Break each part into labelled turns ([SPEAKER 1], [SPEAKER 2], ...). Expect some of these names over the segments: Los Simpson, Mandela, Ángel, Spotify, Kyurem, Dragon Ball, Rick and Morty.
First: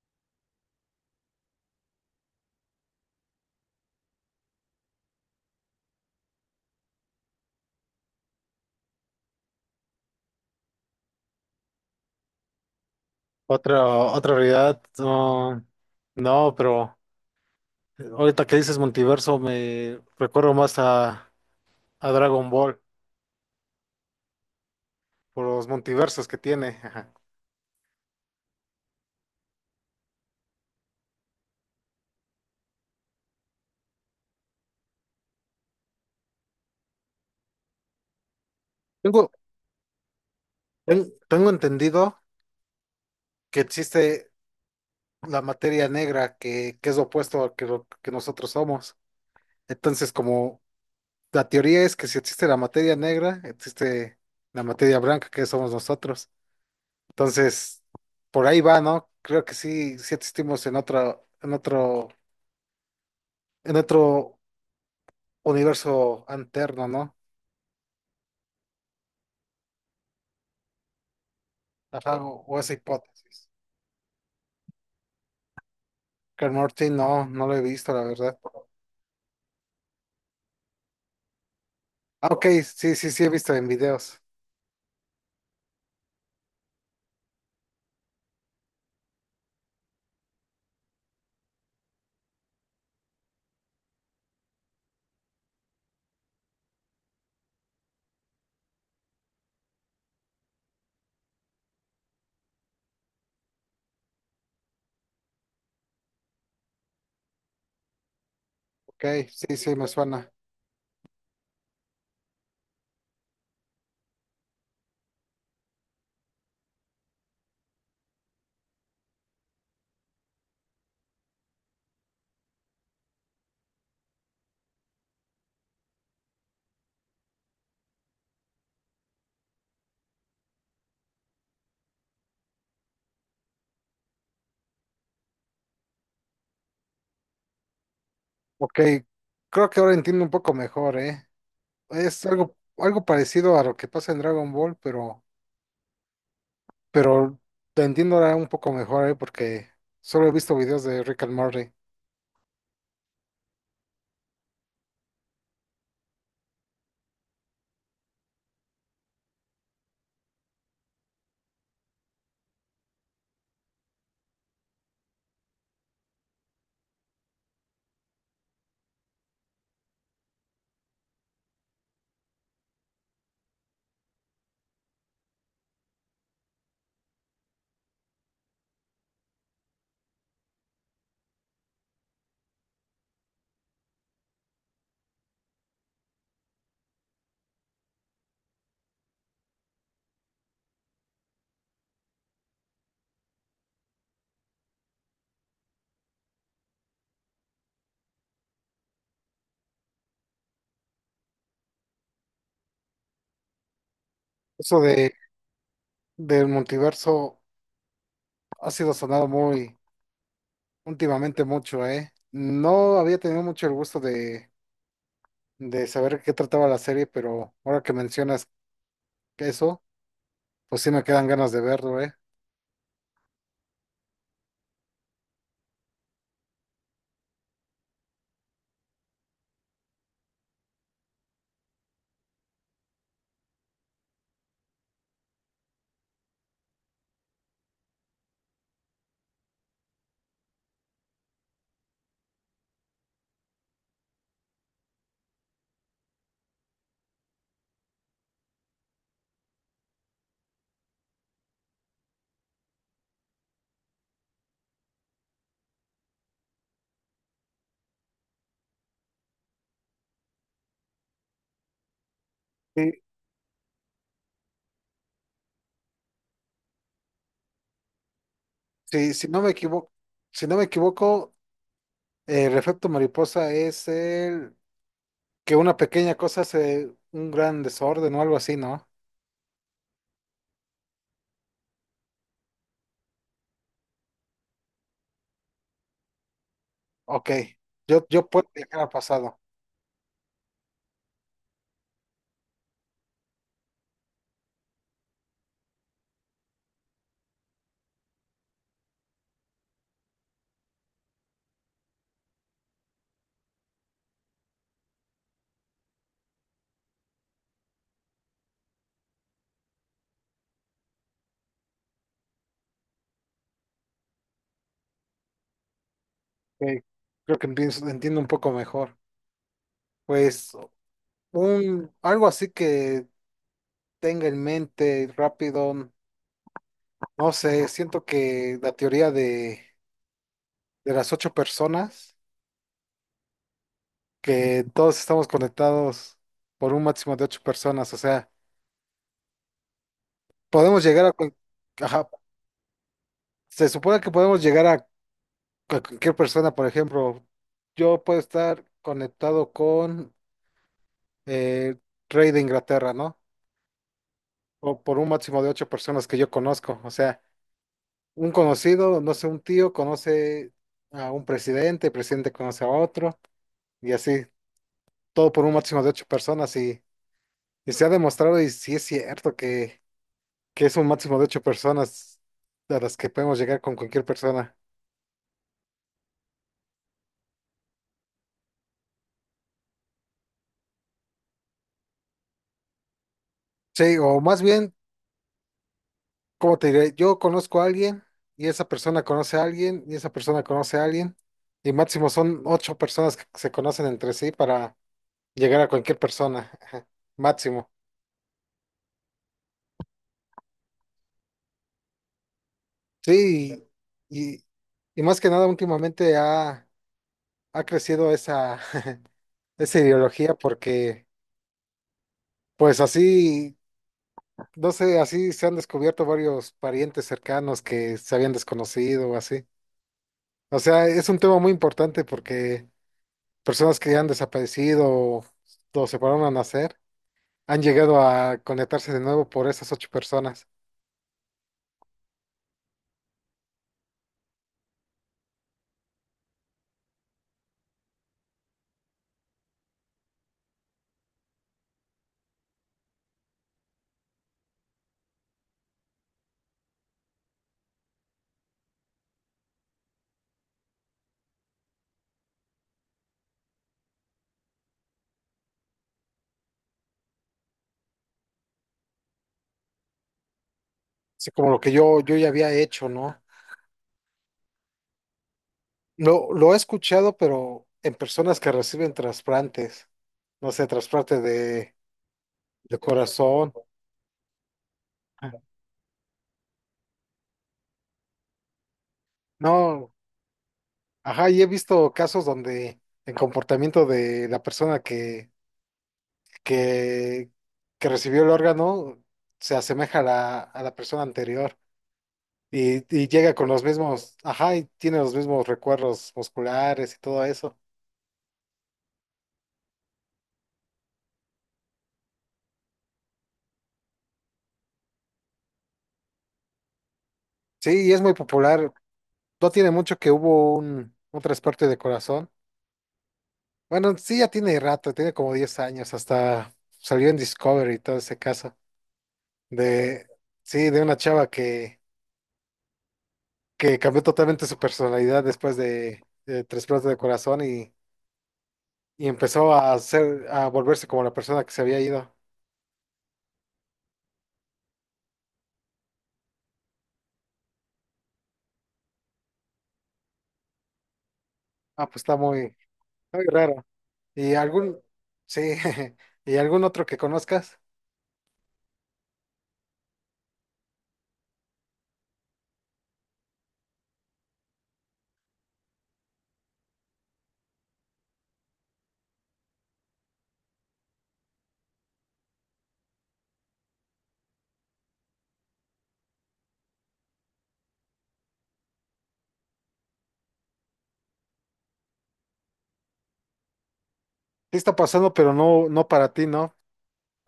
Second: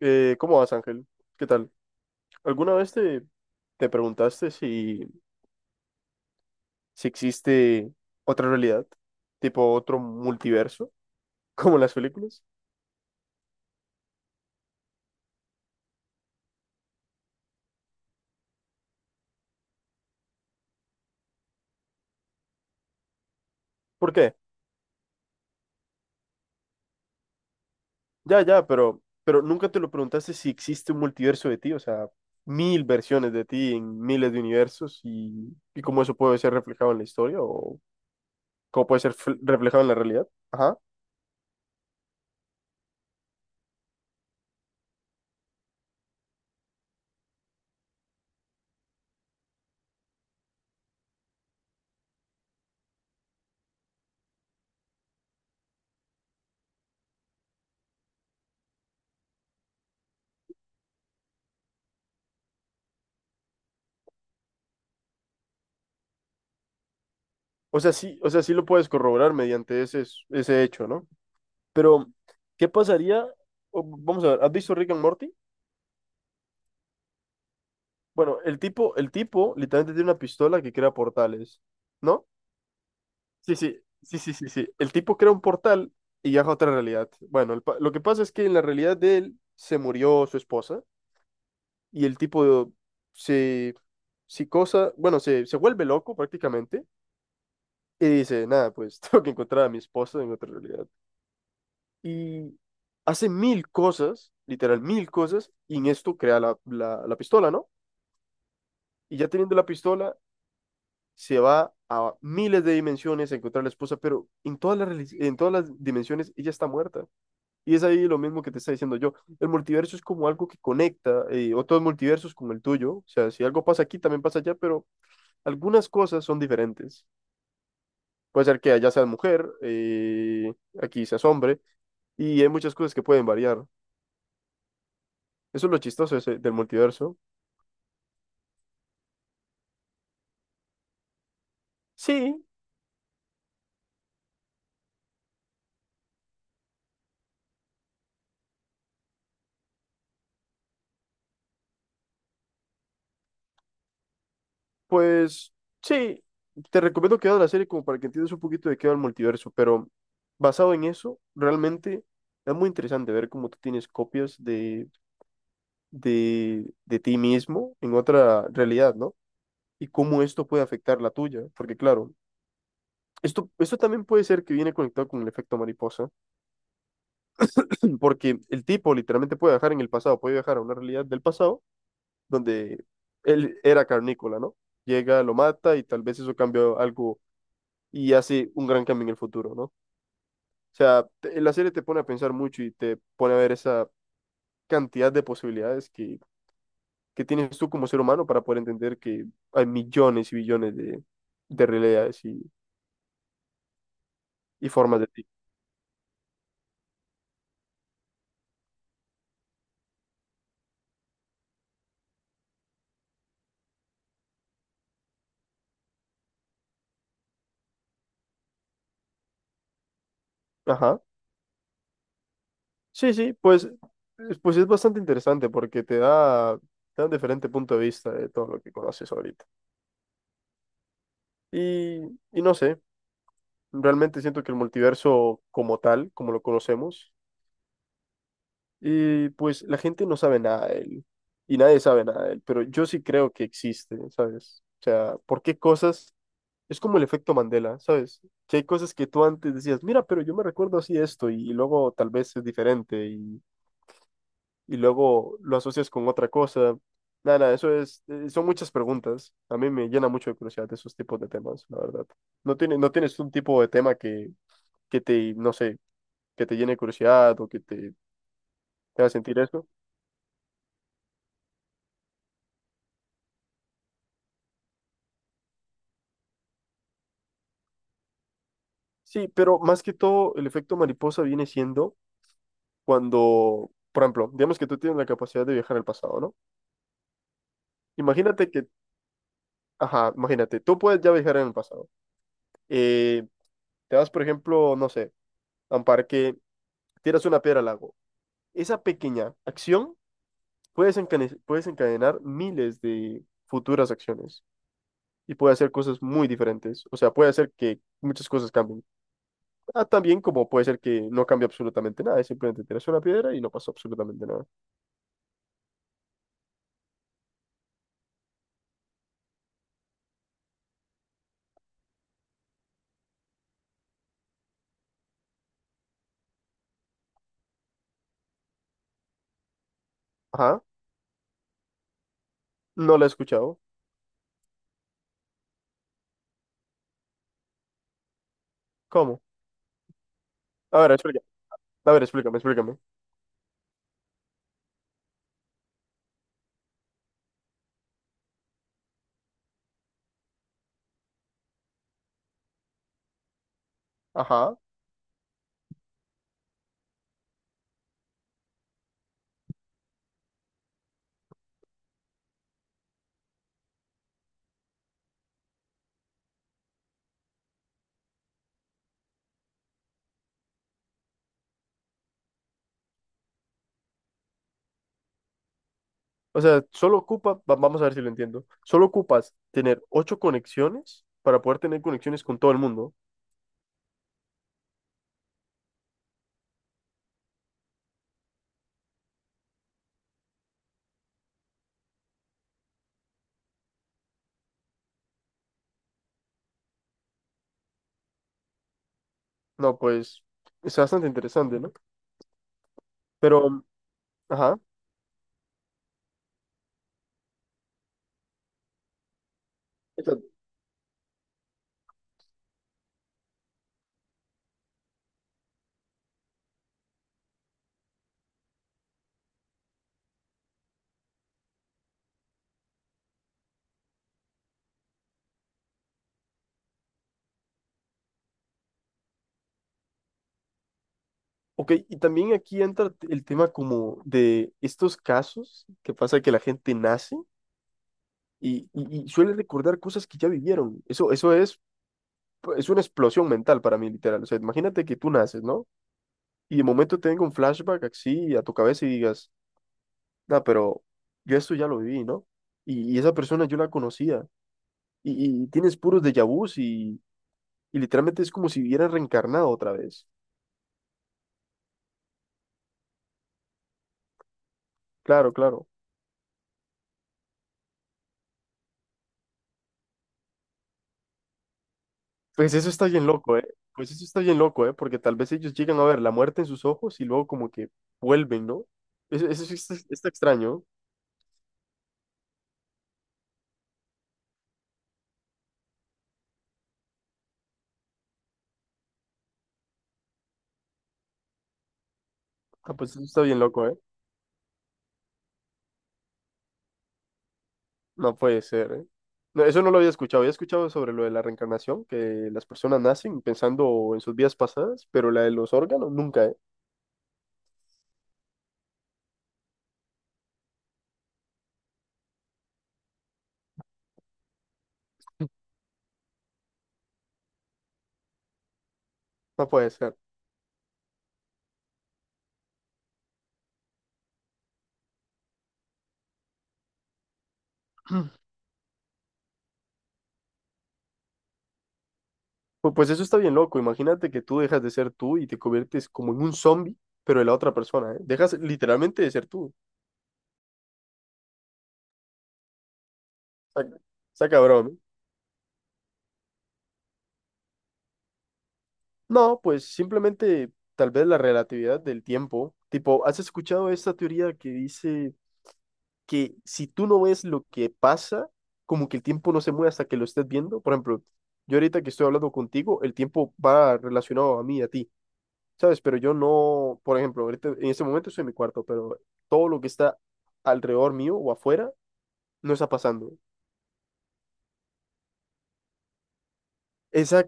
[SPEAKER 1] ¿Cómo vas, Ángel? ¿Qué tal? ¿Alguna vez te preguntaste si existe otra realidad? ¿Tipo otro multiverso? ¿Como en las películas?
[SPEAKER 2] Otra realidad, no, no, pero ahorita que dices multiverso me recuerdo más a Dragon Ball
[SPEAKER 1] ¿Por qué?
[SPEAKER 2] por los multiversos que tiene. Ajá.
[SPEAKER 1] Ya, pero nunca te lo preguntaste si existe un multiverso de ti, o sea, mil versiones de ti en miles de universos y cómo eso puede ser reflejado en la historia o cómo puede ser
[SPEAKER 2] Tengo,
[SPEAKER 1] reflejado en la realidad. Ajá.
[SPEAKER 2] tengo entendido que existe la materia negra que es lo opuesto a que lo que nosotros somos. Entonces, como la teoría es que si existe la materia negra, existe la materia blanca que somos nosotros. Entonces, por ahí va, ¿no? Creo que sí, sí existimos en otro universo alterno, ¿no?
[SPEAKER 1] O sea, sí lo puedes corroborar mediante ese hecho, ¿no? Pero,
[SPEAKER 2] Ajá, o
[SPEAKER 1] ¿qué
[SPEAKER 2] esa
[SPEAKER 1] pasaría?
[SPEAKER 2] hipótesis.
[SPEAKER 1] O, vamos a ver, ¿has visto Rick and Morty?
[SPEAKER 2] Rick and Morty no, no lo he visto, la verdad.
[SPEAKER 1] Bueno, el tipo literalmente tiene una pistola que crea portales, ¿no?
[SPEAKER 2] Ah, ok, sí, sí, sí, he visto
[SPEAKER 1] Sí,
[SPEAKER 2] en
[SPEAKER 1] sí, sí,
[SPEAKER 2] videos.
[SPEAKER 1] sí, sí, sí. El tipo crea un portal y viaja a otra realidad. Bueno, lo que pasa es que en la realidad de él se murió su esposa y el tipo se, se cosa, bueno, se vuelve loco prácticamente y dice, nada, pues tengo que encontrar a mi esposa en otra realidad. Y hace mil cosas, literal, mil cosas, y en esto crea la pistola, ¿no?
[SPEAKER 2] Ok,
[SPEAKER 1] Y ya teniendo
[SPEAKER 2] sí,
[SPEAKER 1] la
[SPEAKER 2] sí, me
[SPEAKER 1] pistola,
[SPEAKER 2] suena.
[SPEAKER 1] se va a miles de dimensiones a encontrar a la esposa, pero en en todas las dimensiones ella está muerta. Y es ahí lo mismo que te está diciendo yo. El multiverso es como algo que conecta otros multiversos como el tuyo. O sea, si algo pasa aquí, también pasa allá, pero algunas cosas son diferentes. Puede ser que allá seas mujer, aquí seas hombre, y hay muchas cosas que pueden variar. Eso es lo chistoso del multiverso.
[SPEAKER 2] Ok, creo que ahora entiendo un poco mejor, ¿eh? Es
[SPEAKER 1] Sí,
[SPEAKER 2] algo, algo parecido a lo que pasa en Dragon Ball, pero te entiendo ahora un poco mejor, ¿eh? Porque solo he visto videos de Rick and Morty.
[SPEAKER 1] pues sí, te recomiendo que veas la serie como para que entiendas un poquito de qué va el multiverso, pero basado en eso, realmente es muy interesante ver cómo tú tienes copias de ti mismo en otra realidad, ¿no? Y cómo esto puede afectar la tuya, porque claro, esto también puede ser que viene conectado con el efecto mariposa, porque el tipo literalmente puede viajar en el pasado, puede viajar a una realidad del pasado donde él era carnícola, ¿no? Llega, lo mata y tal vez eso cambia algo y hace un gran cambio en el futuro, ¿no? O sea, la serie te pone a pensar mucho y te pone a ver esa cantidad de posibilidades que tienes tú como ser humano para poder entender que hay millones y billones de realidades y
[SPEAKER 2] Eso
[SPEAKER 1] formas de
[SPEAKER 2] de,
[SPEAKER 1] ti.
[SPEAKER 2] del multiverso ha sido sonado muy últimamente mucho, ¿eh? No había tenido mucho el gusto de saber qué trataba la serie, pero ahora que mencionas eso, pues sí
[SPEAKER 1] Ajá.
[SPEAKER 2] me quedan ganas de verlo, ¿eh?
[SPEAKER 1] Sí, sí, pues, pues es bastante interesante porque te da un diferente punto de vista de todo lo que conoces ahorita. Y, y no sé, realmente siento que el multiverso como tal, como lo conocemos, y pues la gente no sabe nada de él y nadie sabe nada de él, pero yo sí creo que existe, ¿sabes? O sea, ¿porque cosas? Es como el efecto Mandela, ¿sabes? Que hay cosas que tú antes decías, mira, pero yo me recuerdo así esto y luego tal vez es diferente y luego lo asocias con otra cosa. Nada, nada, eso es, son muchas preguntas. A mí me llena mucho de curiosidad esos tipos de temas, la verdad. No
[SPEAKER 2] Sí,
[SPEAKER 1] tienes un tipo de tema que te, no sé, que te llene de curiosidad o que te haga
[SPEAKER 2] sí, si
[SPEAKER 1] sentir
[SPEAKER 2] no me
[SPEAKER 1] eso?
[SPEAKER 2] equivoco, si no me equivoco, el efecto mariposa es el que una pequeña cosa hace un gran desorden o algo así, ¿no?
[SPEAKER 1] Sí, pero más que todo, el efecto mariposa viene siendo cuando, por ejemplo, digamos que tú tienes la capacidad de viajar al pasado, ¿no?
[SPEAKER 2] Ok, yo puedo
[SPEAKER 1] Imagínate que,
[SPEAKER 2] viajar al pasado.
[SPEAKER 1] ajá, imagínate, tú puedes ya viajar en el pasado. Eh, te vas, por ejemplo, no sé, a un parque, tiras una piedra al lago. Esa pequeña acción puede desencadenar miles de futuras acciones y puede hacer cosas muy diferentes. O sea, puede hacer que muchas cosas cambien. Ah, también como puede ser que no cambie absolutamente nada, es simplemente tiras una piedra y no pasó absolutamente nada.
[SPEAKER 2] Ok, entiendo un poco mejor. Pues algo así que tenga en mente rápido. No sé, siento que la teoría
[SPEAKER 1] Ajá.
[SPEAKER 2] de las ocho personas,
[SPEAKER 1] No la he escuchado.
[SPEAKER 2] que todos estamos conectados por un máximo de ocho personas, o sea,
[SPEAKER 1] ¿Cómo? A
[SPEAKER 2] podemos
[SPEAKER 1] ver,
[SPEAKER 2] llegar a...
[SPEAKER 1] explícame. A ver,
[SPEAKER 2] Ajá,
[SPEAKER 1] explícame.
[SPEAKER 2] se supone que podemos llegar a cualquier persona, por ejemplo, yo puedo estar conectado con eh, rey de Inglaterra, ¿no?
[SPEAKER 1] Ajá.
[SPEAKER 2] O por un máximo de ocho personas que yo conozco, o sea, un conocido, no sé, un tío conoce a un presidente, el presidente conoce a otro, y así, todo por un máximo de ocho personas y... Y se ha demostrado, y sí es cierto, que es un máximo de ocho personas a las que podemos llegar con cualquier persona.
[SPEAKER 1] O sea, vamos a ver si lo entiendo. Solo ocupas tener ocho conexiones para poder tener conexiones con todo el mundo.
[SPEAKER 2] Sí, o más bien, ¿cómo te diré? Yo conozco a alguien, y esa persona conoce a alguien, y esa persona conoce a alguien, y máximo son ocho personas que se conocen entre sí para llegar a cualquier persona. Ajá, máximo.
[SPEAKER 1] No, pues, es bastante interesante, ¿no? Pero,
[SPEAKER 2] Sí, y, y,
[SPEAKER 1] ajá.
[SPEAKER 2] y más que nada últimamente ha crecido esa, esa ideología
[SPEAKER 1] Exacto.
[SPEAKER 2] porque, pues así. No sé, así se han descubierto varios parientes cercanos que se habían desconocido o así. O sea, es un tema muy importante porque personas que han desaparecido o se pararon a nacer han llegado a conectarse de nuevo por esas ocho personas.
[SPEAKER 1] Ok, y también aquí entra el tema como de estos casos que pasa que la gente nace y suele recordar cosas que ya vivieron. Eso es una explosión mental para mí, literal. O sea, imagínate que tú naces, ¿no? Y de momento tenga un flashback así a tu cabeza y digas, no, pero yo esto ya lo viví, ¿no? Y esa persona yo la conocía. Y tienes puros déjà vus y literalmente es como si hubiera reencarnado otra vez.
[SPEAKER 2] Así como lo que yo ya había hecho, ¿no?
[SPEAKER 1] Claro, claro.
[SPEAKER 2] Lo he escuchado, pero en personas que reciben trasplantes, no sé, trasplante
[SPEAKER 1] Pues eso
[SPEAKER 2] de
[SPEAKER 1] está bien loco, ¿eh?
[SPEAKER 2] corazón.
[SPEAKER 1] Pues eso está bien loco, ¿eh? Porque tal vez ellos llegan a ver la muerte en sus ojos y luego como que vuelven, ¿no? Eso sí está,
[SPEAKER 2] No,
[SPEAKER 1] está extraño.
[SPEAKER 2] ajá, y he visto casos donde el comportamiento de la persona que, que recibió el órgano se asemeja a la persona anterior
[SPEAKER 1] Ah, pues eso
[SPEAKER 2] y
[SPEAKER 1] está
[SPEAKER 2] llega
[SPEAKER 1] bien
[SPEAKER 2] con los
[SPEAKER 1] loco, ¿eh?
[SPEAKER 2] mismos, ajá, y tiene los mismos recuerdos musculares y todo eso.
[SPEAKER 1] No puede ser, ¿eh? No, eso no lo había escuchado. Había escuchado sobre lo de la reencarnación, que las personas nacen pensando en sus vidas pasadas, pero la de los órganos nunca, ¿eh?
[SPEAKER 2] Sí, y es muy popular. No tiene mucho que hubo un trasplante de corazón. Bueno, sí, ya tiene rato, tiene como 10 años, hasta salió en Discovery y todo ese caso.
[SPEAKER 1] No puede ser.
[SPEAKER 2] De, sí, de una chava que cambió totalmente su personalidad después de trasplante de corazón y y empezó a ser, a volverse como la persona que se había ido.
[SPEAKER 1] Pues eso está bien loco. Imagínate que tú dejas de ser tú y te conviertes como en un zombie, pero de la otra persona, ¿eh? Dejas literalmente de ser tú.
[SPEAKER 2] Ah, pues está muy, muy raro.
[SPEAKER 1] Está, está
[SPEAKER 2] Y
[SPEAKER 1] cabrón, ¿eh?
[SPEAKER 2] algún, sí, y algún otro que conozcas.
[SPEAKER 1] No, pues simplemente tal vez la relatividad del tiempo. Tipo, ¿has escuchado esta teoría que dice que si tú no ves lo que pasa, como que el tiempo no se mueve hasta que lo estés viendo? Por ejemplo, yo ahorita que estoy hablando contigo, el tiempo va relacionado a mí, a ti, ¿sabes? Pero yo no, por ejemplo, ahorita, en este momento estoy en mi cuarto, pero todo lo que está alrededor mío o afuera no está pasando.
[SPEAKER 2] Sí está pasando, pero no, no para ti, ¿no?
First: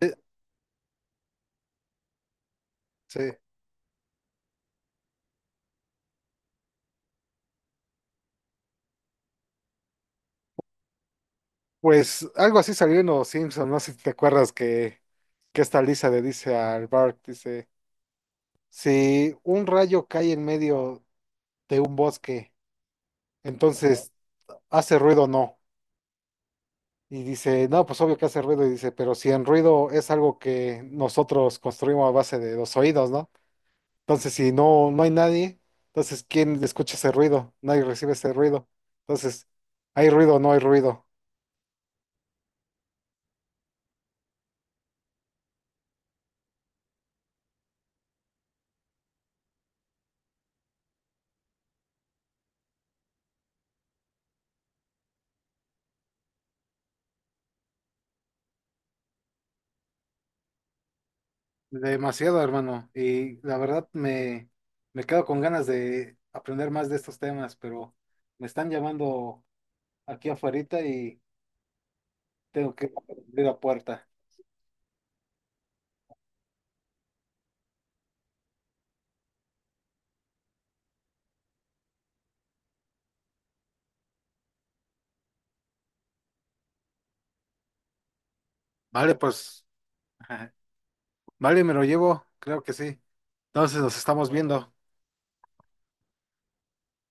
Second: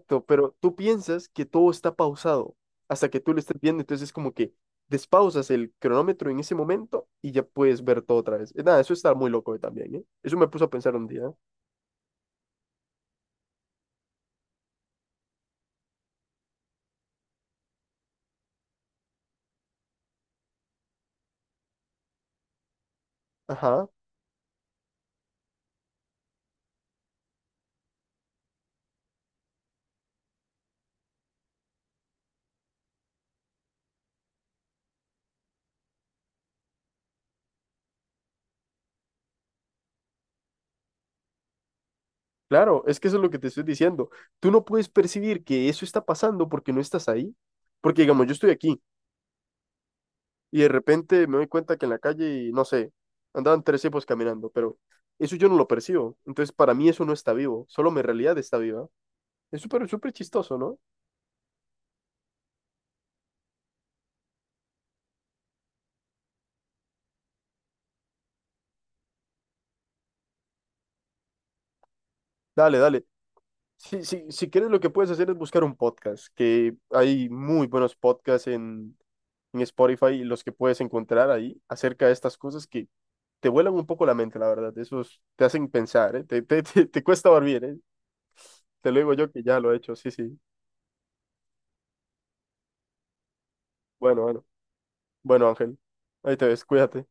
[SPEAKER 2] Sí.
[SPEAKER 1] pero tú piensas que todo está pausado hasta que tú
[SPEAKER 2] Sí.
[SPEAKER 1] lo estés viendo, entonces es como que despausas el cronómetro en ese momento y ya puedes ver todo otra vez. Nada, eso está muy loco también, ¿eh? Eso me puso a pensar un día.
[SPEAKER 2] Pues algo así salió en Los Simpson, no sé si te acuerdas que esta Lisa le dice al Bart, dice, si un rayo cae en medio de un bosque,
[SPEAKER 1] Ajá.
[SPEAKER 2] entonces, ¿hace ruido o no? Y dice, no, pues obvio que hace ruido. Y dice, pero si en ruido es algo que nosotros construimos a base de los oídos, ¿no? Entonces, si no, no hay nadie, entonces, ¿quién escucha ese ruido? Nadie recibe ese ruido. Entonces, ¿hay ruido o no hay ruido?
[SPEAKER 1] Claro, es que eso es lo que te estoy diciendo. Tú no puedes percibir que eso está pasando porque no estás ahí. Porque, digamos, yo estoy aquí y de repente me doy cuenta que en la calle, no sé, andaban tres tipos caminando, pero eso yo no lo percibo. Entonces, para mí eso no está vivo, solo mi realidad está viva. Es súper, súper chistoso, ¿no?
[SPEAKER 2] Demasiado, hermano. Y la verdad me, me quedo con ganas de aprender más de estos temas, pero me están llamando aquí afuera y tengo
[SPEAKER 1] Dale,
[SPEAKER 2] que
[SPEAKER 1] dale.
[SPEAKER 2] abrir la puerta.
[SPEAKER 1] Si quieres, lo que puedes hacer es buscar un podcast, que hay muy buenos podcasts en Spotify, los que puedes encontrar ahí acerca de estas cosas que te vuelan un poco la mente, la verdad. Esos te hacen pensar, ¿eh? Te cuesta dormir, ¿eh? Te lo digo
[SPEAKER 2] Vale,
[SPEAKER 1] yo que ya
[SPEAKER 2] pues,
[SPEAKER 1] lo he hecho, sí, sí.
[SPEAKER 2] vale, me lo llevo, creo que sí. Entonces nos
[SPEAKER 1] Bueno,
[SPEAKER 2] estamos
[SPEAKER 1] bueno.
[SPEAKER 2] viendo.
[SPEAKER 1] Bueno, Ángel, ahí te ves, cuídate.